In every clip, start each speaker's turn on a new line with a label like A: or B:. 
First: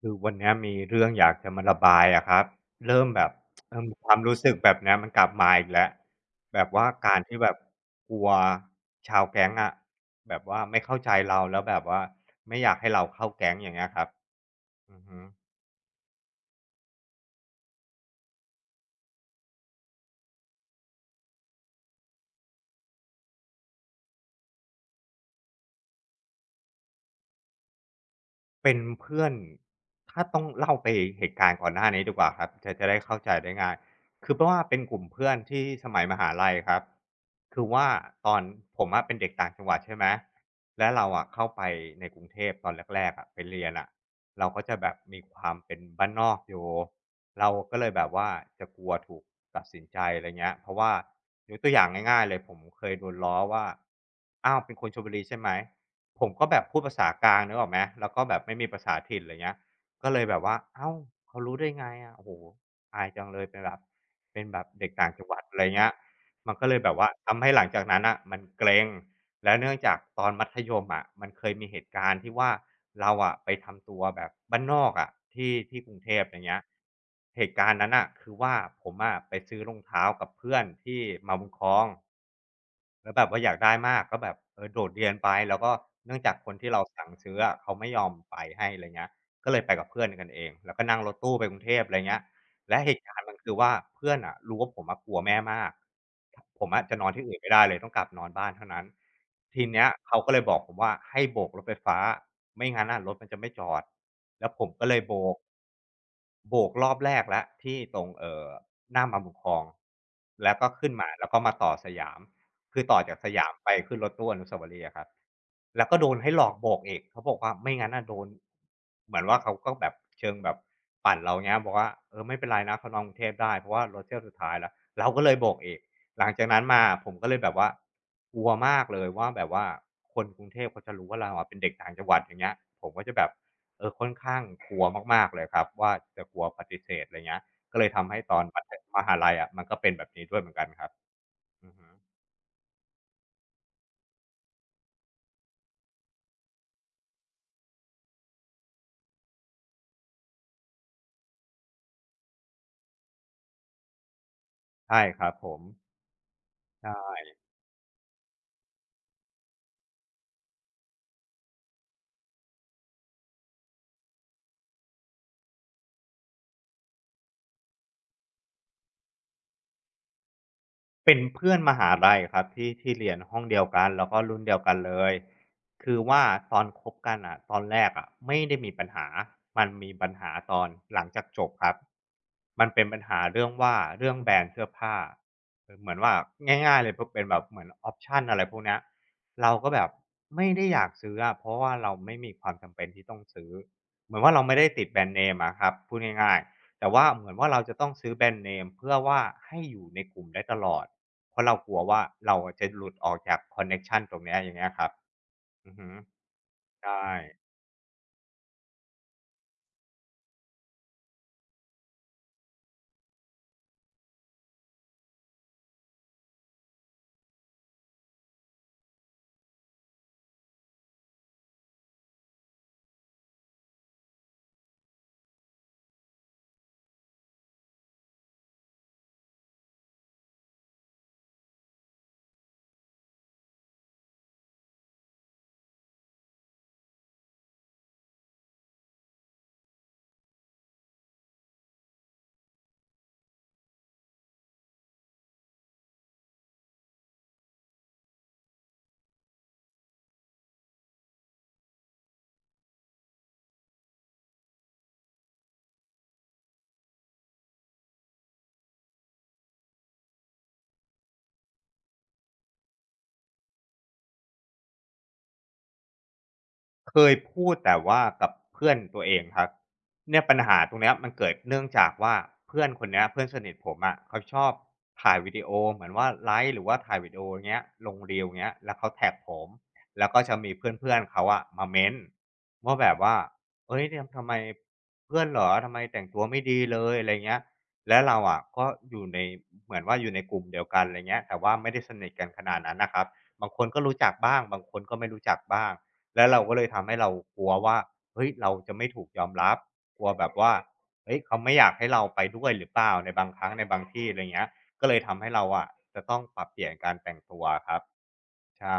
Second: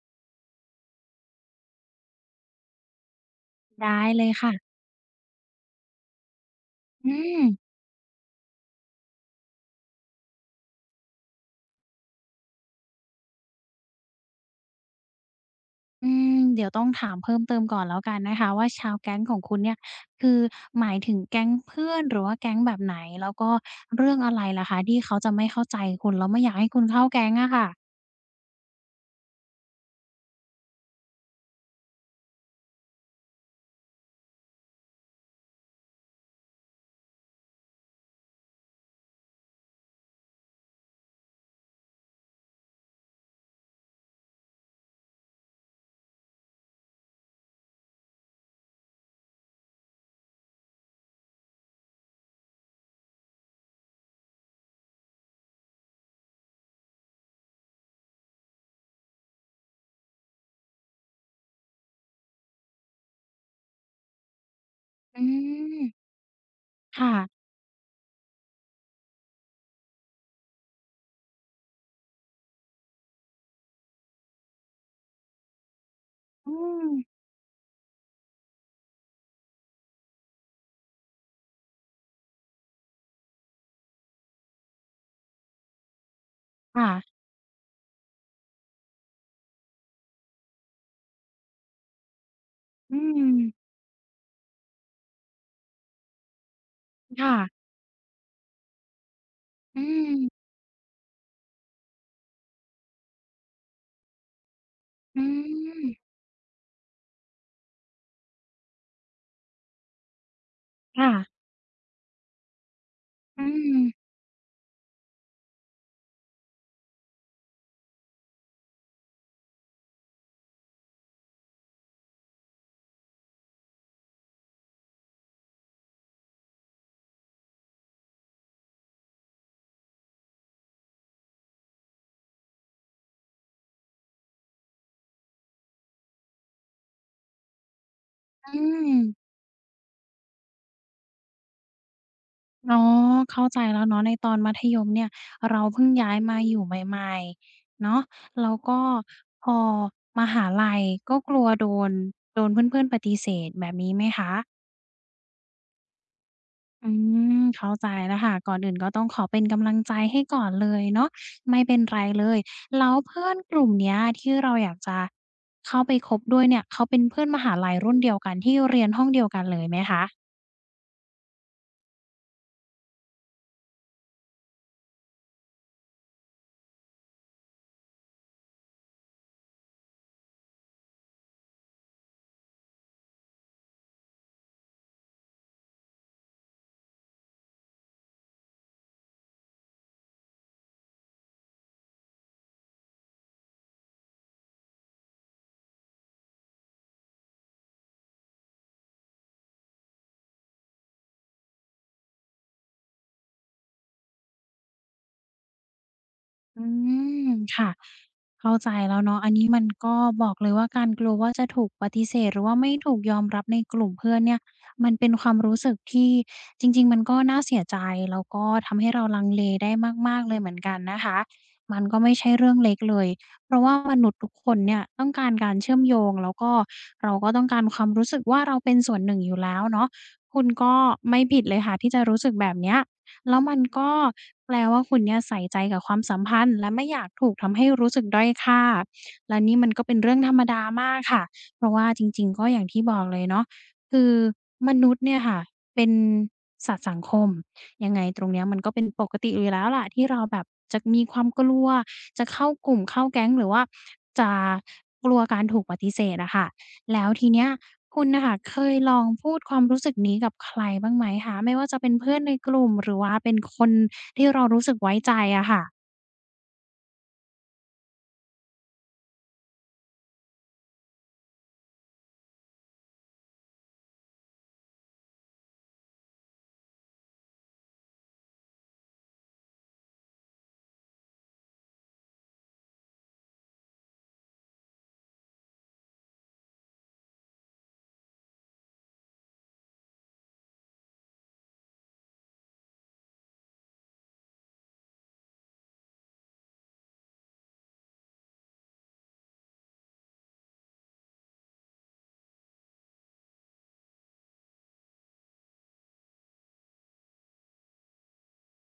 A: คือวันเนี้ยมีเรื่องอยากจะมาระบายอะครับเริ่มแบบ
B: ได้
A: ความ
B: เลย
A: รู้สึ
B: ค่ะ
A: กแบบเนี้ยมันกลับมาอีกแล้วแบบว่า
B: อื
A: การที่
B: ม
A: แบบกลัวชาวแก๊งอะแบบว่าไม่เข้าใจเราแล้วแบบว่าไม่อยากให้เราเข้าแก๊งอย่างเงี้ยครับอือฮึ
B: อืมเดี๋ยวต้องถามเพิ่มเติมก่อนแล้วกันนะคะว่าชาวแก๊งของคุณเนี่ยคือหมายถึงแก๊งเพื่อนหรือว่าแก๊งแบบไหนแล้วก็เรื่องอะไรล่ะคะที่เขาจะไม่เข้าใจคุณแล้วไม่อยากให้คุณเข้าแก๊งอะค่ะ
A: เป็นเพื่อนถ้าต้องเล่าไปเหตุการณ์ก่อนหน้านี้ดีกว่าครับจะได้เข้าใจได้ง่ายคือเพราะว่าเป็นกลุ่มเพื่อนที่สมัยมหาลัยครับคือว่าตอนผมอะเป็นเด็กต่างจังหวัดใช่ไหมแล้วเราอะเข้าไปในกรุงเทพตอนแรกๆอะไปเรียนอะเราก็จะแบบมีความเป็นบ้านนอกอยู่เราก็เลยแบบว่าจะกลัวถูกตัดสินใจอะไรเงี้ยเพราะว่ายกตัวอย่างง่ายๆเลยผมเคยโดนล้อว่าอ้าวเป็นคนชลบุรีใช่ไหม ผมก็แบบพูดภาษากลางนึกออกไหม แล้วก็แบบไม่มีภาษาถิ่นอะไรเงี้ย ก็เลยแบบว่า เอ้า เขารู้ได้ไงอะโอ้โฮอายจังเลยเป็นแบบเป็นแบบเด็กต่าง
B: อื
A: จังหวัดอะไร
B: ม
A: เงี้ย มันก็เลยแบบว่า
B: ค่ะ
A: ทำให้หลังจากนั้นน่ะมันเกร็ง แล้วเนื่องจากตอนมัธยมอะมันเคยมีเหตุการณ์ที่ว่าเราอะไปทำตัวแบบบ้านนอกอะที่กรุงเทพอย่าง
B: อื
A: เงี้ย
B: ม
A: เหตุการณ์นั้นอ่ะคือว่าผมอะไปซื้อรองเท้ากับเพื่อนที่มาบุญครองแล้วแบบว่าอยากได้มากก็แบบเออโดดเรียนไปแล้วก็เนื่องจากคนที่เรา
B: ค่ะ
A: สั่งซื้ออะเขาไม่ยอมไปให้อะไรเงี้ยก็เลยไปกับเพื่อนกันเองแล้วก็นั่งรถตู้ไปกรุงเทพอะไรเงี้ย และเห
B: อื
A: ตุการณ์
B: ม
A: มันคือว่าเพื่อนอะรู้ว่าผมอะกลัวแม่มากผมอะจะนอนที่
B: ค่ะ
A: อื่นไม่ได้เลยต้องกลับนอนบ้านเท่านั้นที
B: อื
A: เนี้ยเขาก็เลย
B: ม
A: บอกผมว่าให้โบกรถไฟฟ้าไม่งั้นน่ะรถมันจะไม่จอดแล้วผมก็เลยโบ
B: อื
A: ก
B: ม
A: โบกรอบแรกแล้วที่ตรงหน้าบางขุนคลองแล้วก็ขึ้นมา
B: ค่ะ
A: แล้วก็มาต่อสยาม คือต่อจากส
B: อื
A: ยามไป
B: ม
A: ขึ้นรถตู้อนุสาวรีย์อะครับแล้วก็โดนให้หลอกโบกอีกเขาบอกว่าไม่งั้นน่ะโดนเหมือนว่าเขาก็แบบเชิงแบบปั่นเราเงี้ยบอกว่าเออไม่เป็นไรนะเขานอนกรุงเทพได้เพราะว่ารถเที่ยวสุดท้ายแล้วเราก็เลยโบกอีกหลังจากนั้นมาผมก็เลยแบบว่ากลัวมากเลยว่าแบบว่าคนกรุงเทพเขาจะรู้ว่าเราอะเป็นเด็กต่างจังหวัดอย่างเงี้ยผมก็จะแบบเออค่อนข้างกลัวมากๆเลยครับว่าจะกลัวปฏิเสธอะไรเงี้ยก็เลยทำให้ตอน
B: อื
A: มัธมหา
B: ม
A: ลัยอะมันก็เป็นแบบนี้ด้วยเหมือนกันครับอือฮึ
B: อ๋อเข้าใจแล้วเนาะในตอนมัธยมเนี่ยเราเพิ่งย้ายมาอยู่ใหม่ๆเนาะแล้วก็พอมหาลัยก็กลัวนโดนเพื่อนๆปฏิเสธแบบนี้ไหมคะ
A: ใช่ครับผม
B: อื
A: อ่า
B: มเข้าใจแล้วค่ะก่อนอื่นก็ต้องขอเป็นกำลังใจให้ก่อนเลยเนาะไม่เป็นไรเลยแล้วเพื่อนกลุ่มเนี้ยที่เราอยากจะเข้าไปคบด้วยเนี่ยเขาเป็นเพื่อนมหาลัยรุ่นเดียวกันที่เรียนห้องเดียวกันเลยไหมคะ
A: เป็นเพื่อนมหาลัยครับที่เรียนห้องเดียวกันแล้วก็รุ่นเดียวกันเลยคือว่าตอนคบกันอะตอนแรกอะไม่ได้มีปัญหามันมีปัญหาตอนหลังจากจบครับมันเป็นปัญหาเรื่องว่าเรื่องแบรนด์เสื้อผ้าเออเหมือนว่าง่ายๆเลยพเป็นแบบเหมือนออปชันอะไรพวกเนี้ยเราก็แบบไม่ได้อยากซื้ออะเพราะว่าเราไม่มีความจำเป็นที่ต้องซื้อเหมือนว่าเราไม่ได้ติดแบรนด์เนมอะครับพูดง่ายๆ แต่ว่าเหมือนว่าเราจะต้องซื้อแบรนด์เนมเพื่อว่าให้อยู่ในกลุ่มได้ตลอดเพราะเรากลัวว่าเราอะจะหลุดออกจากคอนเน็กชันตรงเนี้ยอย่างเงี้ยครับอือฮึ
B: อื
A: ใช่
B: มค่ะเข้าใจแล้วเนาะอันนี้มันก็บอกเลยว่าการกลัวว่าจะถูกปฏิเสธหรือว่าไม่ถูกยอมรับในกลุ่มเพื่อนเนี่ยมันเป็นความรู้สึกที่จริงๆมันก็น่าเสียใจแล้วก็ทำให้เราลังเลได้มากๆเลยเหมือนกันนะคะมันก็ไม่ใช่เรื่องเล็กเลยเพราะว่ามนุษย์ทุกคนเนี่ยต้องการการเชื่อมโยงแล้วก็เราก็ต้องการความรู้สึกว่าเราเป็นส่วนหนึ่งอยู่แล้วเนาะคุณก็ไม่ผิดเลยค่ะที่จะรู้สึกแบบเนี้ย แล้วมันก็แปลว่าคุณเนี่ยใส่ใจกับความสัมพันธ์และไม่อยากถูกทำให้รู้สึกด้อยค่าและนี่มันก็เป็นเรื่องธรรมดามากค่ะ เพราะว่าจริงๆก็อย่างที่บอกเลยเนาะคือมนุษย์เนี่ยค่ะเป็นสัตว์สังคมยังไงตรงเนี้ยมันก็เป็นปกติอยู่แล้วล่ะที่เราแบบจะมีความกลัวจะเข้ากลุ่มเข้าแก๊งหรือว่าจะกลัวการถูกปฏิเสธอะค่ะ แล้วทีเนี้ยคุณน่ะค่ะเคยลองพูดความรู้สึกนี้กับใครบ้างไหมคะไม่ว่าจะเป็นเพื่อนในกลุ่มหรือว่าเป็นคนที่เรารู้สึกไว้ใจอะค่ะ
A: เคยพูดแต่ว่ากับเพื่อนตัวเองครับเนี่ยปัญหาตรงเนี้ยมันเกิดเนื่องจากว่าเพื่อนคนเนี้ยเพื่อนสนิทผมอะะเขาชอบถ่ายวิดีโอเหมือนว่าไลฟ์หรือว่าถ่ายวิดีโอเงี้ยลง Reel เงี้ยแล้วเขาแท็กผมแล้วก็จะมีเพื่อนๆเขาอะมาเม้นต์ว่าแบบว่าเอ้ยเนี่ยทำไมเพื่อนเหรอทำไมแต่งตัวไม่ดีเลยอะไรเงี้ยและเราอะก็อยู่ในเหมือนว่าอยู่ในกลุ่มเดียวกันอะไรเงี้ยแต่ว่าไม่ได้สนิทกันขนาดนั้นนะครับบางคนก็รู้จักบ้างบางคนก็ไม่รู้จักบ้าง แล้วเราก็เลยทำให้เรากลัวว่าเฮ้ยเราจะไม่ถูกยอมรับ กลัวแบบว่าเฮ้ยเขาไม่อยากให้เราไปด้วยหรือเปล่าในบางครั้งในบางที่อะไรเงี้ยก็เลยทำให้เราอะจะต้องปรับเปลี่ยนการแต่งตัวครับ ใช่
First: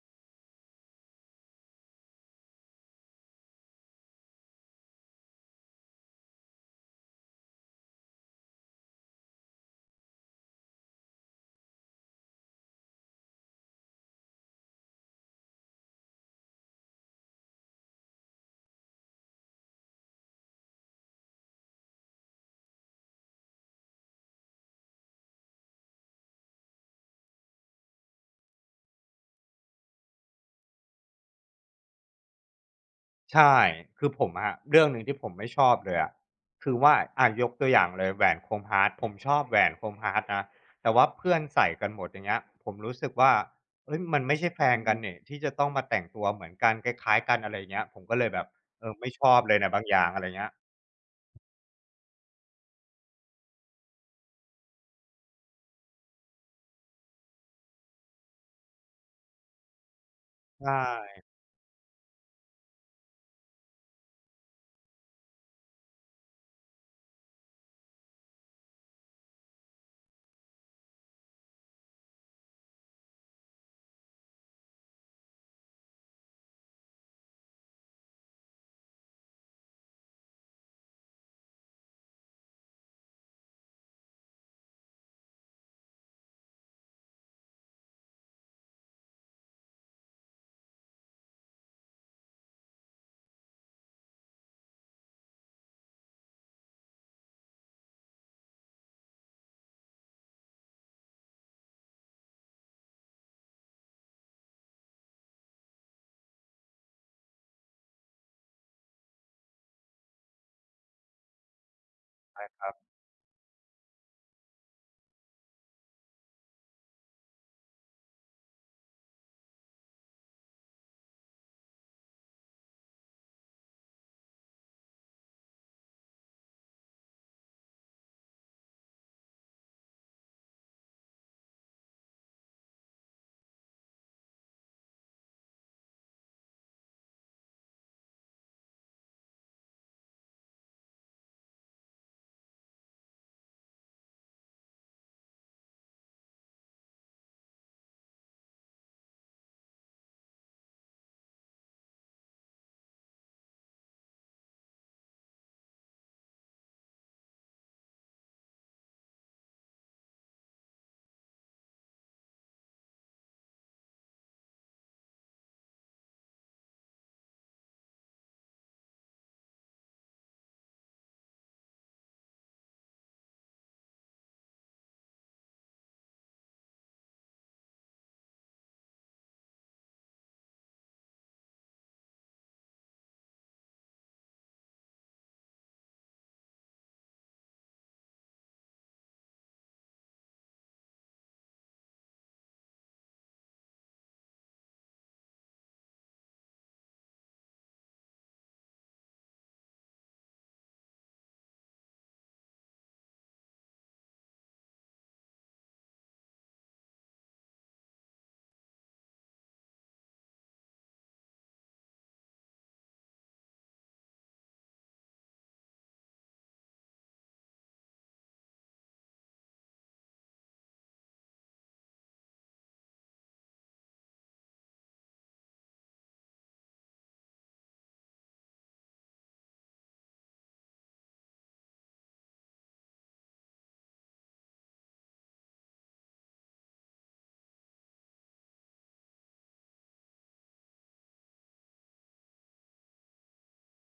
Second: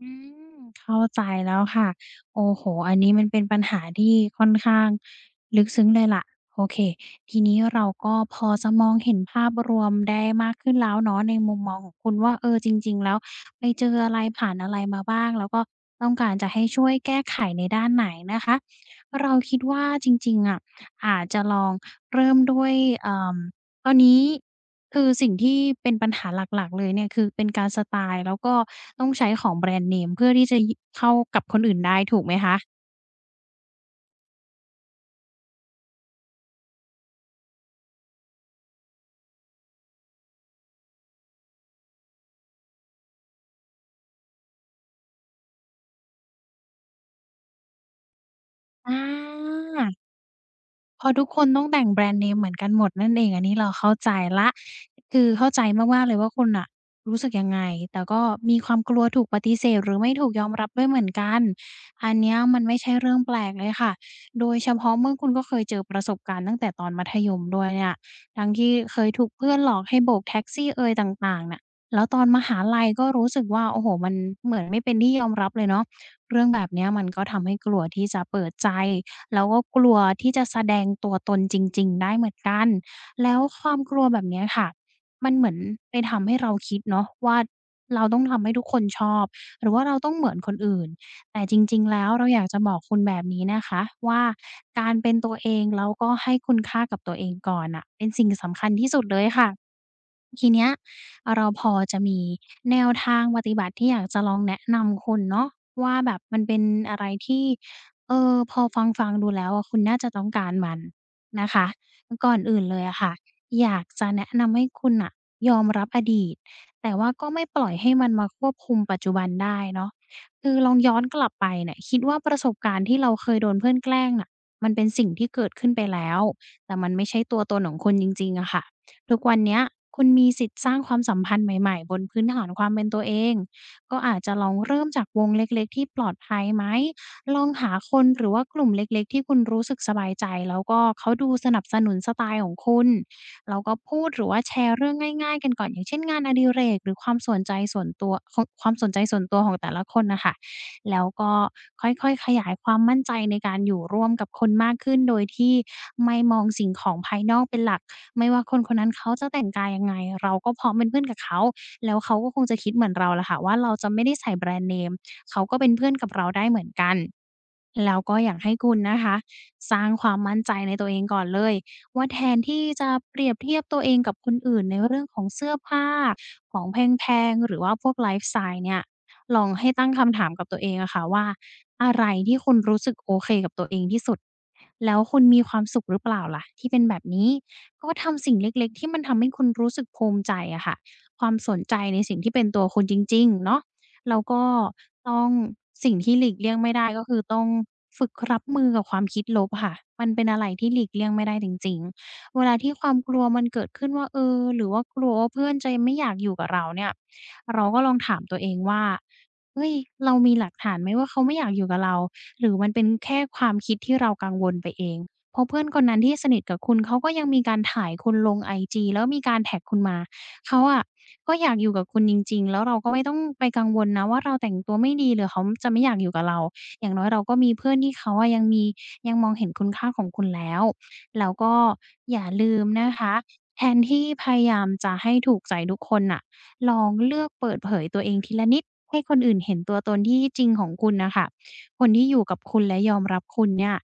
B: อืมเข้าใจแล้วค่ะโอ้โฮอันนี้มันเป็นปัญหาที่ค่อนข้างลึกซึ้งเลยล่ะโอเคทีนี้เราก็พอจะมองเห็นภาพรวมได้มากขึ้นแล้วเนาะในมุมมองของคุณว่าเออจริงๆแล้วไปเจออะไรผ่านอะไรมาบ้างแล้วก็ต้องการจะให้ช่วยแก้ไขในด้านไหนนะคะเราคิดว่าจริงๆอะอาจจะลองเริ่มด้วยเอ่อ ตอนนี้คือสิ่งที่เป็นปัญหาหลักๆเลยเนี่ยคือเป็นการสไตล์แล้วก็ต้องใช้ของแบรนด์เนมเพื่อที่จะยเข้ากับคนอื่นได้ถูกไหมคะ
A: ใช่คือผมอะเรื่องหนึ่งที่ผมไม่ชอบเลยอะคือว่ายกตัวอย่างเลยแหวนโคมฮาร์ตผมชอบแหวนโคมฮาร์ตนะแต่ว่าเพื่อนใส่กันหมดอย่างเงี้ยผมรู้สึกว่าเฮ้ยมันไม่ใช่แฟนกันนี่ที่จะต้องมาแต่งตัวเหมือนกันคล้ายๆกันอะไรอย่างเงี้ยผมก็เลยแบบเอ
B: อ
A: อไม่ชอบเลยนะบาง
B: า
A: อย่างอะไรเงี้ย
B: พอทุกคนต้องแต่งแบรนด์เนมเหมือนกันหมดนั่นเองอันนี้เราเข้าใจแล้วคือเข้าใจมากๆเลยว่าคุณน่ะรู้สึกยังไงแต่ก็มีความกลัวถูกปฏิเสธหรือไม่ถูกยอม
A: ใช
B: รับด้วยเหมือน
A: ่
B: กันอันเนี้ยมันไม่ใช่เรื่องแปลกเลยค่ะโดยเฉพาะเมื่อคุณก็เคยเจอประสบการณ์ตั้งแต่ตอนมัธยมด้วยเนี่ยทั้งที่เคยถูกเพื่อนหลอกให้โบกแท็กซี่เอยต่างๆน่ะแล้วตอนมหาลัยก็รู้สึกว่าโอ้โฮมันเหมือนไม่เป็นที่ยอมรับเลยเนาะเรื่องแบบเนี้ยมันก็ทำให้กลัวที่จะเปิดใจ แล้วก็กลัวที่จะแสดงตัวตนจริงๆได้เหมือนกัน แล้วความกลัวแบบเนี้ยค่ะมันเหมือนไปทำให้เราคิดเนาะว่าเราต้องทำให้ทุกคนชอบหรือว่าเราต้องเหมือนคนอื่นแต่จริงๆแล้วเราอยากจะบอกคุณแบบนี้นะคะว่าการเป็นตัวเองแล้วก็ให้คุณค่ากับตัวเองก่อนน่ะเป็นสิ่งสำคัญที่สุดเลยค่ะทีเนี้ยเราพอจะมีแนวทางปฏิบัติที่อยากจะลองแนะนำคุณเนาะว่าแบบมันเป็นอะไรที่ เออพอฟังๆดูแล้วอะคุณน่าจะต้องการมันนะคะก่อนอื่นเลยอะค่ะอยากจะแนะนำให้คุณน่ะยอมรับอดีตแต่ว่าก็ไม่ปล่อยให้มันมาควบคุมปัจจุบันได้เนาะคือลองย้อนกลับไปเนี่ยคิดว่าประสบการณ์ที่เราเคยโดนเพื่อนแกล้งน่ะมันเป็นสิ่งที่เกิดขึ้นไปแล้วแต่มันไม่ใช่ตัวตนของคุณจริงๆอะค่ะทุกวันเนี้ยคุณมีสิทธิ์สร้างความสัมพันธ์ใหม่ๆบนพื้นฐานความเป็นตัวเองก็อาจจะลองเริ่มจากวงเล็กๆที่ปลอดภัยไหม ลองหาคนหรือว่ากลุ่มเล็กๆที่คุณรู้สึกสบายใจแล้วก็เขาดูสนับสนุนสไตล์ของคุณแล้วก็พูดหรือว่าแชร์เรื่องง่ายๆกันก่อนอย่างเช่นงานอดิเรกหรือความสนใจส่วนตัวของแต่ละคนนะคะแล้วก็ค่อยๆขยายความมั่นใจในการอยู่ร่วมกับคนมากขึ้นโดยที่ไม่มองสิ่งของภายนอกเป็นหลักไม่ว่าคนคนนั้นเขาจะแต่งกายยังไงเราก็พร้อมเป็นเพื่อนกับเขาแล้วเขาก็คงจะคิดเหมือนเราแหละค่ะว่าเราจะไม่ได้ใส่แบรนด์เนม เขาก็เป็นเพื่อนกับเราได้เหมือนกันแล้วก็อยากให้คุณนะคะสร้างความมั่นใจในตัวเองก่อนเลยว่าแทนที่จะเปรียบเทียบตัวเองกับคนอื่นในเรื่องของเสื้อผ้าของแพงๆหรือว่าพวกไลฟ์สไตล์เนี่ยลองให้ตั้งคำถามกับตัวเองอะค่ะว่าอะไรที่คุณรู้สึกโอเคกับตัวเองที่สุดแล้วคุณมีความสุขหรือเปล่าล่ะที่เป็นแบบนี้ก็ทำสิ่งเล็กๆที่มันทำให้คุณรู้สึกภูมิใจอะค่ะความสนใจในสิ่งที่เป็นตัวคุณจริงๆเนาะแล้วก็ ต้องสิ่งที่หลีกเลี่ยงไม่ได้ก็คือต้องฝึกรับมือกับความคิดลบค่ะมันเป็นอะไรที่หลีกเลี่ยงไม่ได้จริงๆเวลาที่ความกลัวมันเกิดขึ้นว่าเออหรือว่ากลัวว่าเพื่อนจะไม่อยากอยู่กับเราเนี่ยเราก็ลองถามตัวเองว่าเฮ้ยเรามีหลักฐานไหมว่าเขาไม่อยากอยู่กับเราหรือมันเป็นแค่ความคิดที่เรากังวลไปเองเพราะเพื่อนคนนั้นที่สนิทกับคุณเขาก็ยังมีการถ่ายคุณลงไอจีแล้วมีการแท็กคุณมา เขาอะก็อยากอยู่กับคุณจริงๆแล้วเราก็ไม่ต้องไปกังวลนะว่าเราแต่งตัวไม่ดีหรือเขาจะไม่อยากอยู่กับเราอย่างน้อยเราก็มีเพื่อนที่เขาอะยังมียังมองเห็นคุณค่าของคุณแล้ว แล้วก็อย่าลืมนะคะแทนที่พยายามจะให้ถูกใจทุกคนน่ะลองเลือกเปิดเผยตัวเองทีละนิดให้คนอื่นเห็นตัวตนที่จริงของคุณน่ะค่ะคนที่อยู่กับคุณและยอมรับคุณเนี่ย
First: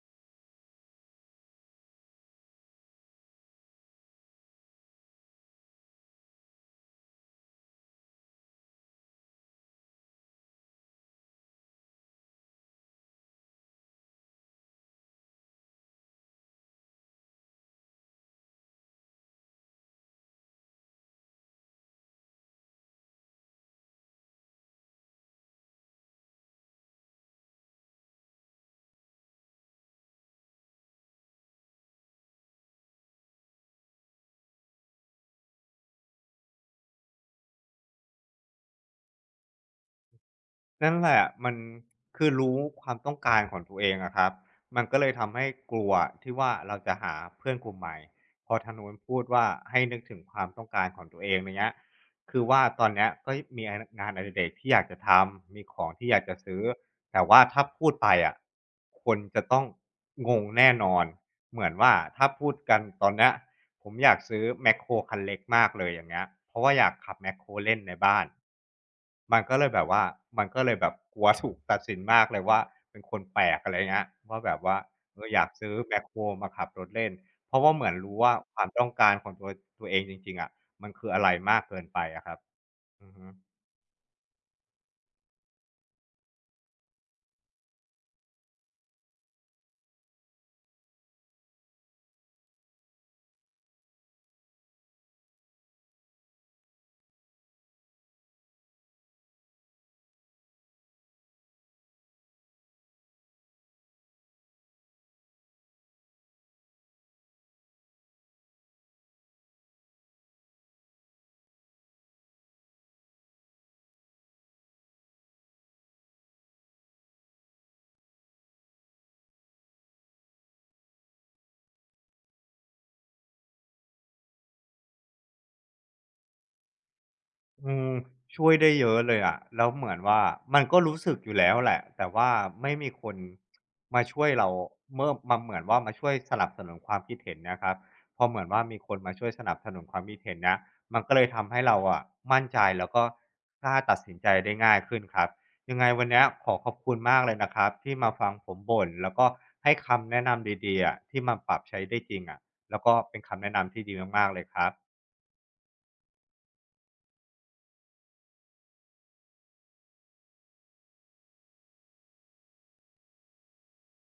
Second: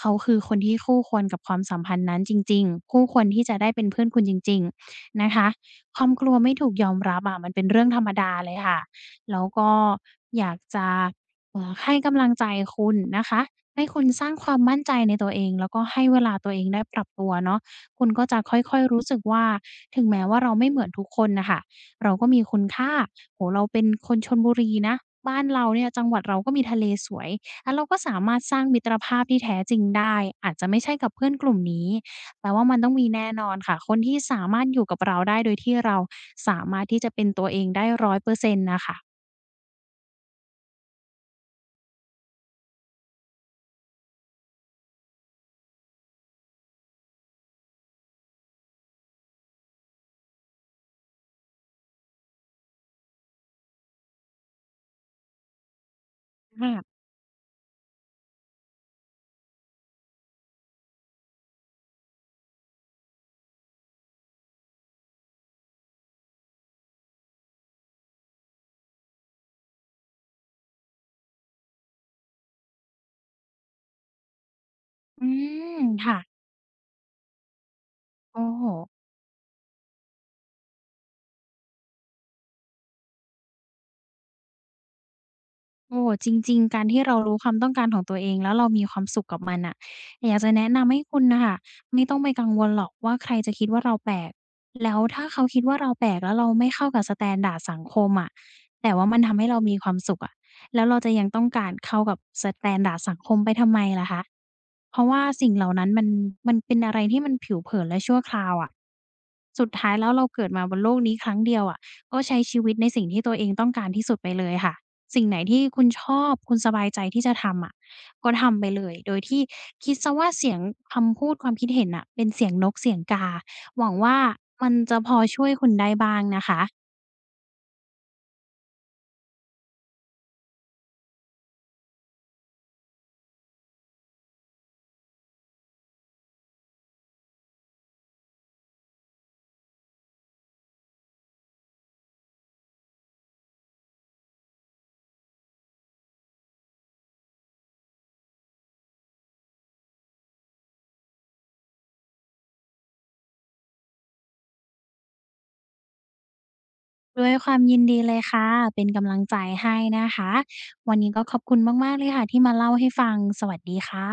B: เขาคือคนที่คู่ควรกับความสัมพันธ์นั้นจริงๆคู่ควรที่จะได้เป็นเพื่อนคุณจริงๆนะคะ ความกลัวไม่ถูกยอมรับอะมันเป็นเรื่องธรรมดาเลยค่ะแล้วก็อยากจะให้กำลังใจคุณนะคะให้คุณสร้างความมั่นใจในตัวเองแล้วก็ให้เวลาตัวเองได้ปรับตัวเนาะคุณก็จะค่อยๆรู้สึกว่าถึงแม้ว่าเราไม่เหมือนทุกคนน่ะค่ะเราก็มีคุณค่าโอ้โฮเราเป็นคนชลบุรีนะบ้านเราเนี่ยจังหวัดเราก็มีทะเลสวยแล้วเราก็สามารถสร้างมิตรภาพที่แท้จริงได้อาจจะไม่ใช่กับเพื่อนกลุ่มนี้ แต่ว่ามันต้องมีแน่นอนค่ะคนที่สามารถอยู่กับเราได้โดยที่เราสามารถที่จะเป็นตัวเองได้ร้100%นต์น่ะค่ะ
A: นั่นแหละมันคือรู้ความต้องการของตัวเองอะครับมันก็เลยทำให้กลัวที่ว่าเราจะหาเพื่อนกลุ่มใหม่พอทางนู้นพูดว่าให้นึกถึงความต้องการของตัวเองอย่างเงี้ยคือว่าตอนเนี้ยก็มีงานอดิเรกที่อยากจะทำมีของที่อยากจะซื้อ
B: ค่ะ
A: แต่ว่าถ้าพูดไปอะคนจะต้องงงแน่นอน เหมือนว่าถ้าพูดกันตอนเนี้ยผมอยากซื้อแมคโครคันเล็กมากเลยอย่างเงี้ยเพราะว่าอยากขับแมคโครเล่นในบ้านมันก็เลยแบบว่ามันก็เลยแบบกลัวถูกตัดสินมากเลยว่าเป็นคนแปลกอะไรเงี้ยว่าแบบว่าเอ
B: อื
A: ออยากซื้อ
B: ม
A: แมคโค
B: ค่ะ
A: รมาขับรถเล่นเพราะว่าเหมือนรู้ว่า
B: โอ้
A: ค
B: โฮ
A: วามต้องการของตัวเองจริงๆอะมันคืออะไรมากเกินไปอะครับอือฮึ
B: โอ้จริงๆการที่เรารู้ความต้องการของตัวเองแล้วเรามีความสุขกับมันน่ะอยากจะแนะนำให้คุณน่ะค่ะไม่ต้องไปกังวลหรอกว่าใครจะคิดว่าเราแปลกแล้วถ้าเขาคิดว่าเราแปลกแล้วเราไม่เข้ากับสแตนดาร์ดสังคมอะแต่ว่ามันทำให้เรามีความสุขอะแล้วเราจะยังต้องการเข้ากับสแตนดาร์ดสังคมไปทำไมล่ะคะเพราะว่าสิ่งเหล่านั้นมันเป็นอะไรที่มันผิวเผินและชั่วคราวอะสุดท้ายแล้วเราเกิดมาบนโลกนี้ครั้งเดียวอะก็ใช้ชีวิตในสิ่งที่ตัวเองต้องการที่สุดไปเลยค่ะ สิ่งไหนที่คุณชอบคุณสบายใจที่จะทำอะก็ทำไปเลยโดยที่คิดเสียว่าเสียงคำพูดความคิดเห็นน่ะเป็นเสียงนกเสียงกาหวังว่ามันจะพอช่วยคุณได้บ้างนะคะ
A: อืมช่วยได้เยอะเลยอะแล้วเหมือนว่ามันก็รู้สึกอยู่แล้วแหละแต่ว่าไม่มีคนมาช่วยเราเมื่อมาเหมือนว่ามาช่วยสนับสนุนความคิดเห็นเนี่ยครับพอเหมือนว่ามีคนมาช่วยสนับสนุนความคิดเห็นเนี้ยมันก็เลยทำให้เราอะมั่นใจแล้วก็กล้าตัดสินใจได้ง่ายขึ้นครับยังไงวันเนี้ยขอขอบคุณมากเลยนะครับที่มาฟังผมบ่นแล้วก็ให้คำแนะนำดีๆอะที่มาปรับใช้ได้จริงอะแล้วก็เป็นคำแนะนำที่ดีมากๆเลยครับ
B: ด้วยความยินดีเลยค่ะเป็นกำลังใจให้นะคะวันนี้ก็ขอบคุณมากๆเลยค่ะที่มาเล่าให้ฟังสวัสดีค่ะ